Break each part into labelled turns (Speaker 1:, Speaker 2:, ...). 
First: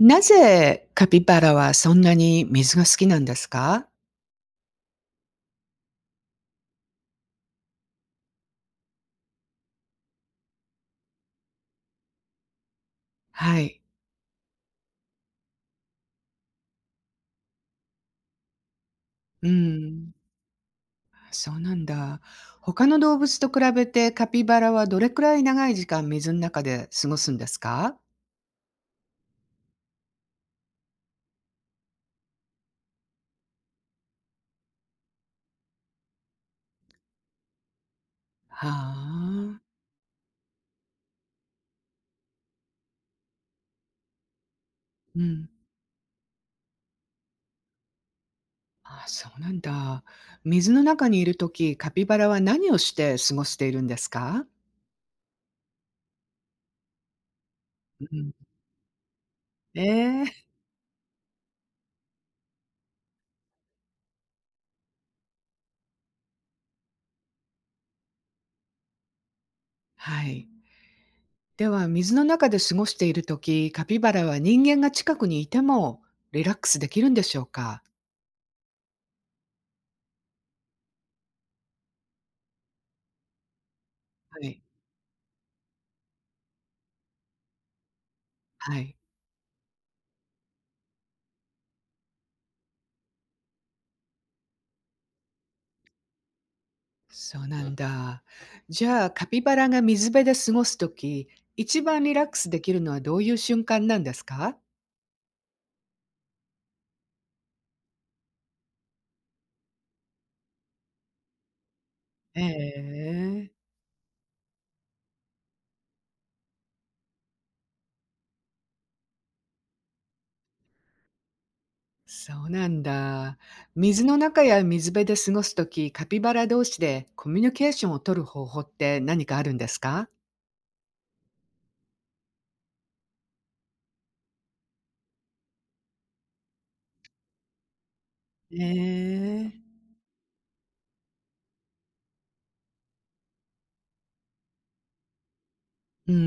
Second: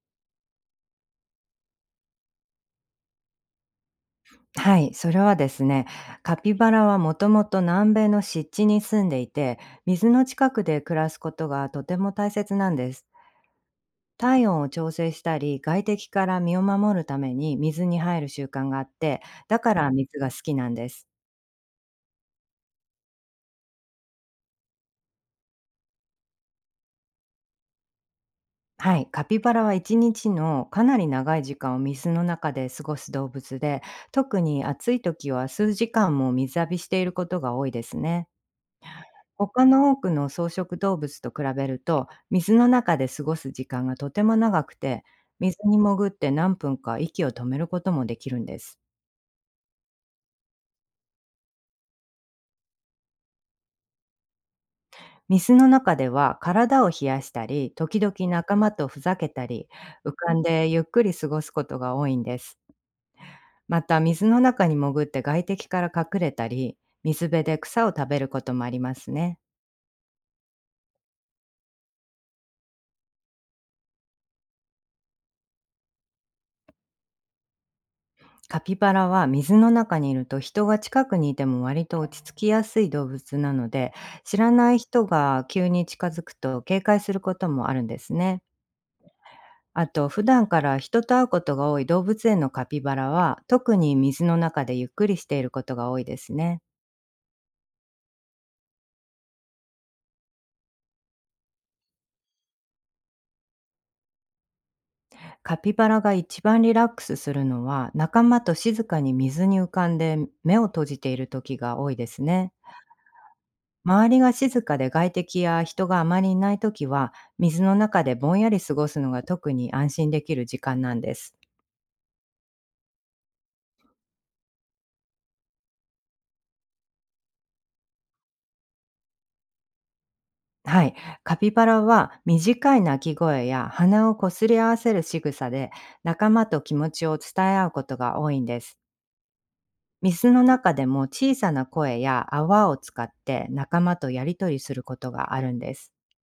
Speaker 1: なぜカピバラはそんなに水が好きなんですか？
Speaker 2: はい、それはですね、カピバラはもともと南米の湿地に住んでいて、水の近くで暮らすことがとても大切なんです。
Speaker 1: はい。
Speaker 2: 体温を調整したり、外敵から身を守るために水に入る習慣があって、
Speaker 1: う
Speaker 2: だから
Speaker 1: ん。
Speaker 2: 水が好きなんです。
Speaker 1: そうなんだ。他の動物と比べてカピバラはどれくらい長い時間水の中で過ごすんですか？
Speaker 2: はい、カピバラは一日のかなり長い時間を水の中で過ごす動物で、特に暑い時は数時間も水浴びしていることが多いですね。
Speaker 1: はあ。
Speaker 2: 他の多くの草食動物と比べると、水の中で過ごす時間がとても長くて、
Speaker 1: うん。
Speaker 2: 水に潜って何分か息を止めることもできるんです。
Speaker 1: あ、そうなんだ。水の中にいるときカピバラは何をして過ごしているんですか？
Speaker 2: 水の中では体を冷やしたり、時
Speaker 1: う
Speaker 2: 々
Speaker 1: ん。
Speaker 2: 仲間とふざけたり、
Speaker 1: え
Speaker 2: 浮かん
Speaker 1: え。
Speaker 2: でゆっくり過ごすことが多いんです。また水の中に潜って外敵から隠れたり、水辺で草を食べることもありますね。
Speaker 1: はい。では、水の中で過ごしているときカピバラは人間が近くにいてもリラックスできるんでしょうか？
Speaker 2: カピバラは水の中にいると人が近くにいても割と落ち着きやすい動物なので、知
Speaker 1: は
Speaker 2: ら
Speaker 1: い。
Speaker 2: ない人が急に近づくと警戒することもあるんですね。
Speaker 1: はい、
Speaker 2: あと、普段から人と会うことが多い動物園のカピバラは、特に水の中でゆっくりしていることが多いですね。
Speaker 1: そうなんだ。じゃあ、カピバラが水辺で過ごすとき、一番リラックスできるのはどういう瞬間なんですか？
Speaker 2: カピバラが一番リラックスするのは、仲間と静かに水に浮かんで目を閉じている時が多いですね。
Speaker 1: ええ、
Speaker 2: 周りが静かで外敵や人があまりいないときは、水の中でぼんやり過ごすのが特に安心できる時間なんです。
Speaker 1: そうなんだ。水の中や水辺で過ごすとき、カピバラ同士でコミュニケーションを取る方法って何かあるんですか？
Speaker 2: はい。カピバラは短い鳴き声や鼻をこすり合わせる仕草で、仲間と気持ちを伝え合うことが多いん
Speaker 1: え
Speaker 2: です。
Speaker 1: え、
Speaker 2: 水の中でも小さな声や泡を使って仲間とやりとりすることがあるんです。
Speaker 1: うんう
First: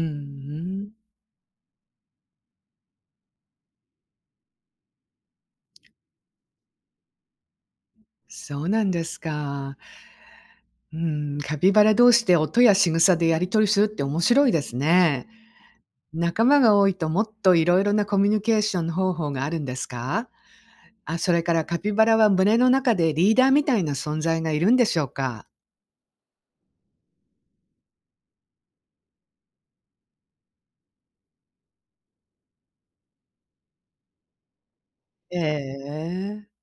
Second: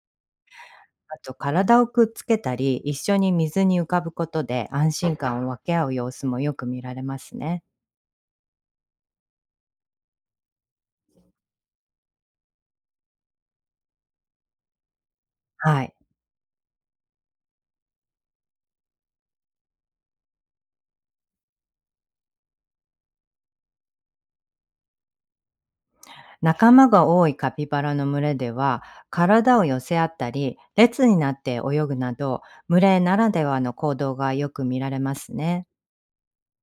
Speaker 1: ん、
Speaker 2: あと、体をくっつけたり一緒に水に浮かぶことで安心感を分け合う様子もよく見られますね。
Speaker 1: そうなんですか。うん、カピバラ同士で音や仕草でやり取りするって面白いですね。
Speaker 2: はい。
Speaker 1: 仲間が多いともっといろいろなコミュニケーション方法があるんですか。あ、それからカピバラは群れの中でリーダーみたいな存在がいるんでしょうか。
Speaker 2: 仲間が多いカピバラの群れでは、体を寄せ合ったり、列になって泳ぐなど、群れならではの行動がよく見られますね。
Speaker 1: ええ、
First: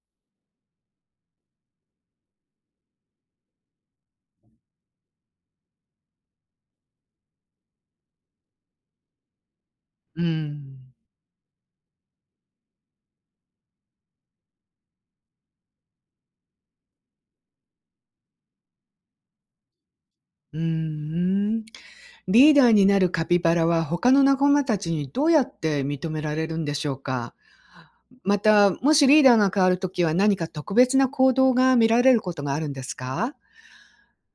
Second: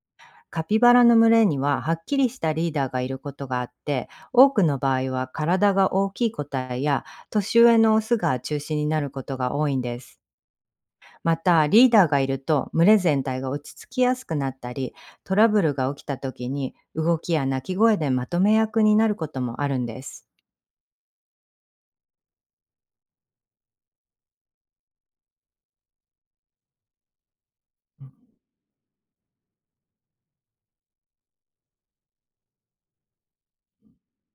Speaker 2: カピバラの群れにははっきりしたリーダーがいることがあって、多くの場合は体が大きい個体や年上のオスが中心になることが多いんです。
Speaker 1: うん。
Speaker 2: また、リーダーがいると群れ全体が落ち着きやすくなったり、トラブルが起きた時に動きや鳴き声でまとめ役になることもあるんです。
Speaker 1: うーん。リーダーになるカピバラは他の仲間たちにどうやって認められるんでしょうか。また、もしリーダーが変わるときは何か特別な行動が見られることがあるんですか。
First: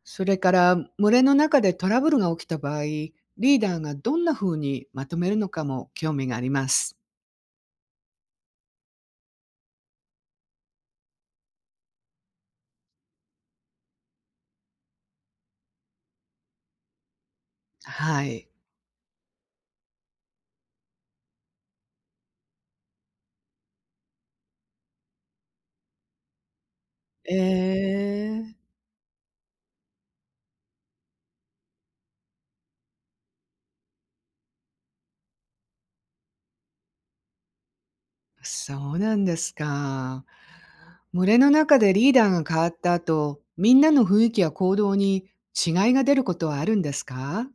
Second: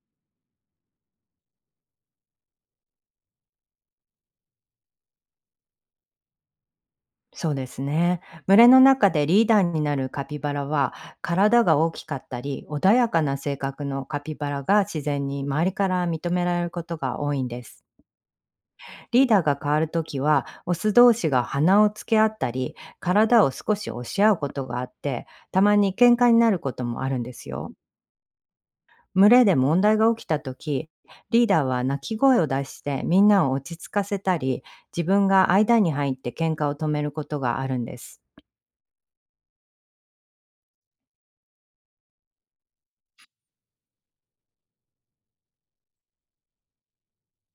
Speaker 1: それから群れの中でトラブルが起きた場合、リーダーがどんな風にまとめるのかも興味があります。
Speaker 2: そうですね。群れの中でリーダーになるカピバラは、体が大きかったり、穏やかな性格のカピバラが自然に周りから認められることが多いんです。
Speaker 1: はい。
Speaker 2: リーダーが変わるときは、オス同士が鼻をつけ合ったり、体を少し押し合うことがあって、たまに喧嘩になることもあるんですよ。
Speaker 1: ええ、
Speaker 2: 群れで問題が起きたとき、リーダーは鳴き声を出してみんなを落ち着かせたり、自分が間に入って喧嘩を止めることがあるんです。
Speaker 1: そうなんですか。群れの中でリーダーが変わった後、みんなの雰囲気や行動に違いが出ることはあるんですか。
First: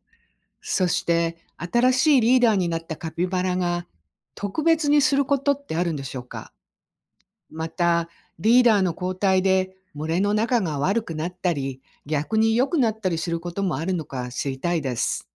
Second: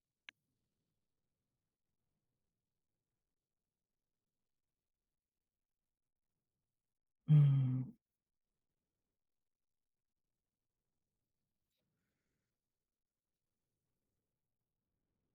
Speaker 1: そして新しいリーダーになったカピバラが特別にすることってあるんでしょうか。
Speaker 2: う
Speaker 1: ま
Speaker 2: ん
Speaker 1: た、リーダーの交代で群れの仲が悪くなったり、逆に良くなったりすることもあるのか知りたいです。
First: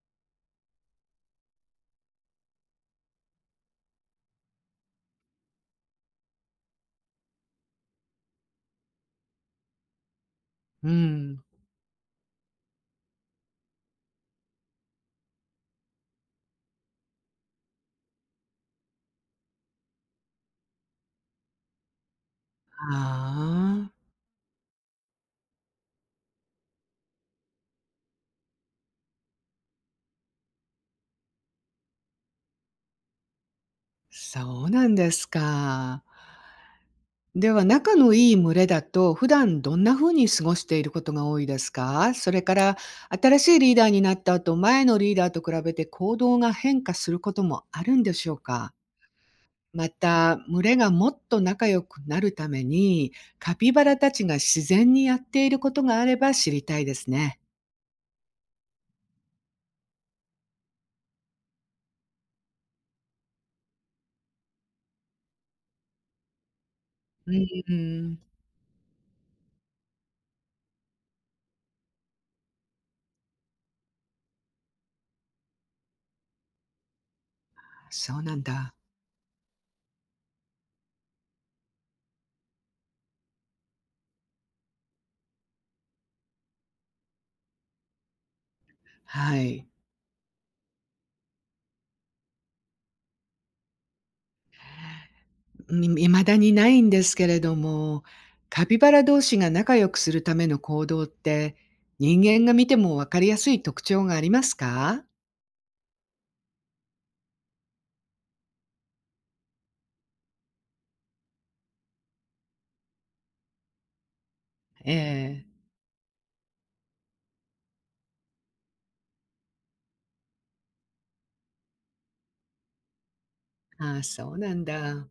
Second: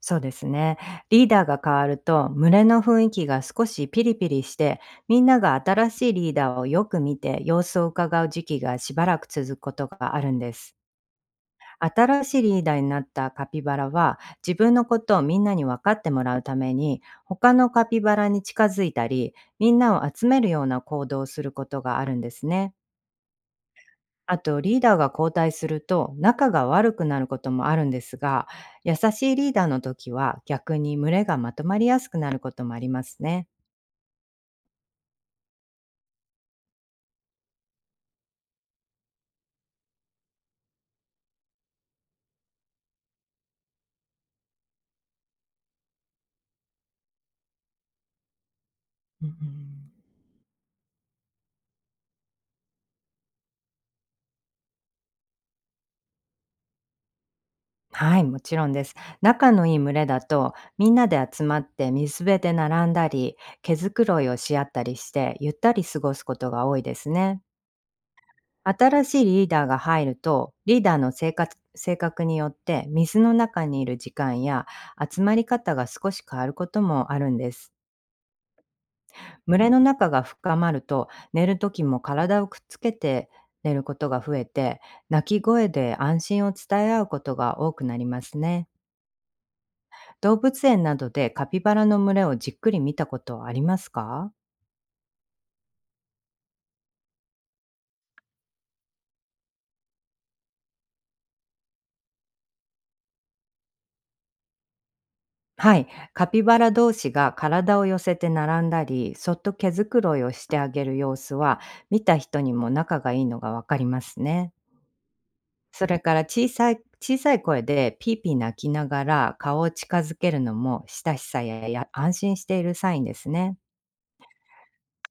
Speaker 2: そうですね。リーダーが変わると、群れの雰囲気が少しピリピリして、みんなが新しいリーダーをよく見て様子を伺う時期がしばらく続くことがあるんです。
Speaker 1: うん。
Speaker 2: 新しいリーダーになったカピバラは、自分のことをみんなに分かってもらうために、他のカピバラに近づいたり、みんなを集めるような行動をすることがあるんですね。
Speaker 1: ああ、
Speaker 2: あと、リーダーが交代すると仲が悪くなることもあるんですが、優しいリーダーの時は逆に群れがまとまりやすくなることもありますね。
Speaker 1: そうなんですか。では、仲のいい群れだと、普段どんな風に過ごしていることが多いですか？それから、新しいリーダーになった後、前のリーダーと比べて行動が変化することもあるんでしょうか？
Speaker 2: うんう
Speaker 1: ま
Speaker 2: ん
Speaker 1: た、群れがもっと仲良くなるために、カピバラたちが自然にやっていることがあれば知りたいですね。
Speaker 2: はい、もちろんです。仲のいい群れだと、みんなで集まって水辺で並んだり、毛づくろいをし合ったりしてゆったり過ごすことが多いですね。
Speaker 1: うん。
Speaker 2: 新しいリーダーが入ると、リーダーの性格によって水の中にいる時間や集まり方が少し変わることもあるんです。
Speaker 1: そうなんだ。
Speaker 2: 群れの中が深まると、寝る時も体をくっつけて寝ることが増えて、鳴き声で安心を伝え合うことが多くなりますね。
Speaker 1: はい。
Speaker 2: 動物園などでカピバラの群れをじっくり見たことはありますか？
Speaker 1: い未だにないんですけれども、カピバラ同士が仲良くするための行動って、人間が見てもわかりやすい特徴がありますか？
Speaker 2: はい。カピバラ同士が体を寄せて並んだり、そっと毛づくろいをしてあげる様子は、見た人にも仲がいいのがわかりますね。
Speaker 1: ええ。
Speaker 2: それから、小さい小さい声でピーピー泣きながら顔を近づけるのも、親しさや安心しているサインですね。
Speaker 1: ああ、そうなんだ。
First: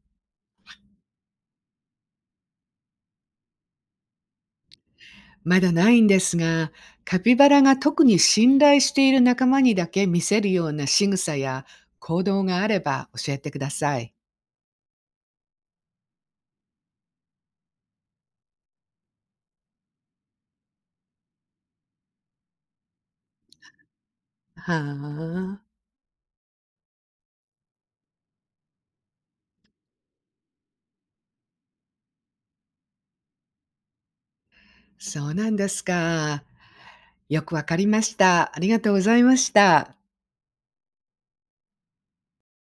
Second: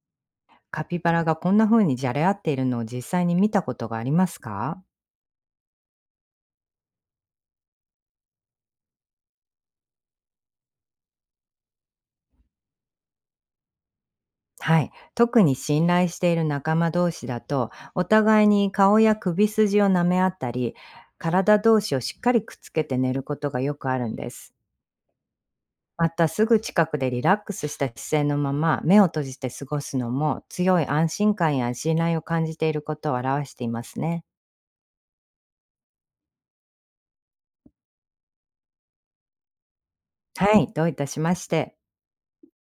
Speaker 2: カピバラがこんな風にじゃれ合っているのを実際に見たことがありますか？
Speaker 1: まだないんですが、カピバラが特に信頼している仲間にだけ見せるような仕草や行動があれば教えてください。
Speaker 2: はい。特に信頼している仲間同士だと、お互いに顔や首筋を舐め合ったり、体同士をしっかりくっつけて寝ることがよくあるんです。
Speaker 1: はあ、
Speaker 2: また、すぐ近くでリラックスした姿勢のまま、目を閉じて過ごすのも、強い安心感や信頼を感じていることを表していますね。
Speaker 1: そうなんですか。よくわかりました。ありがとうございました。
Speaker 2: はい、どういたしまして。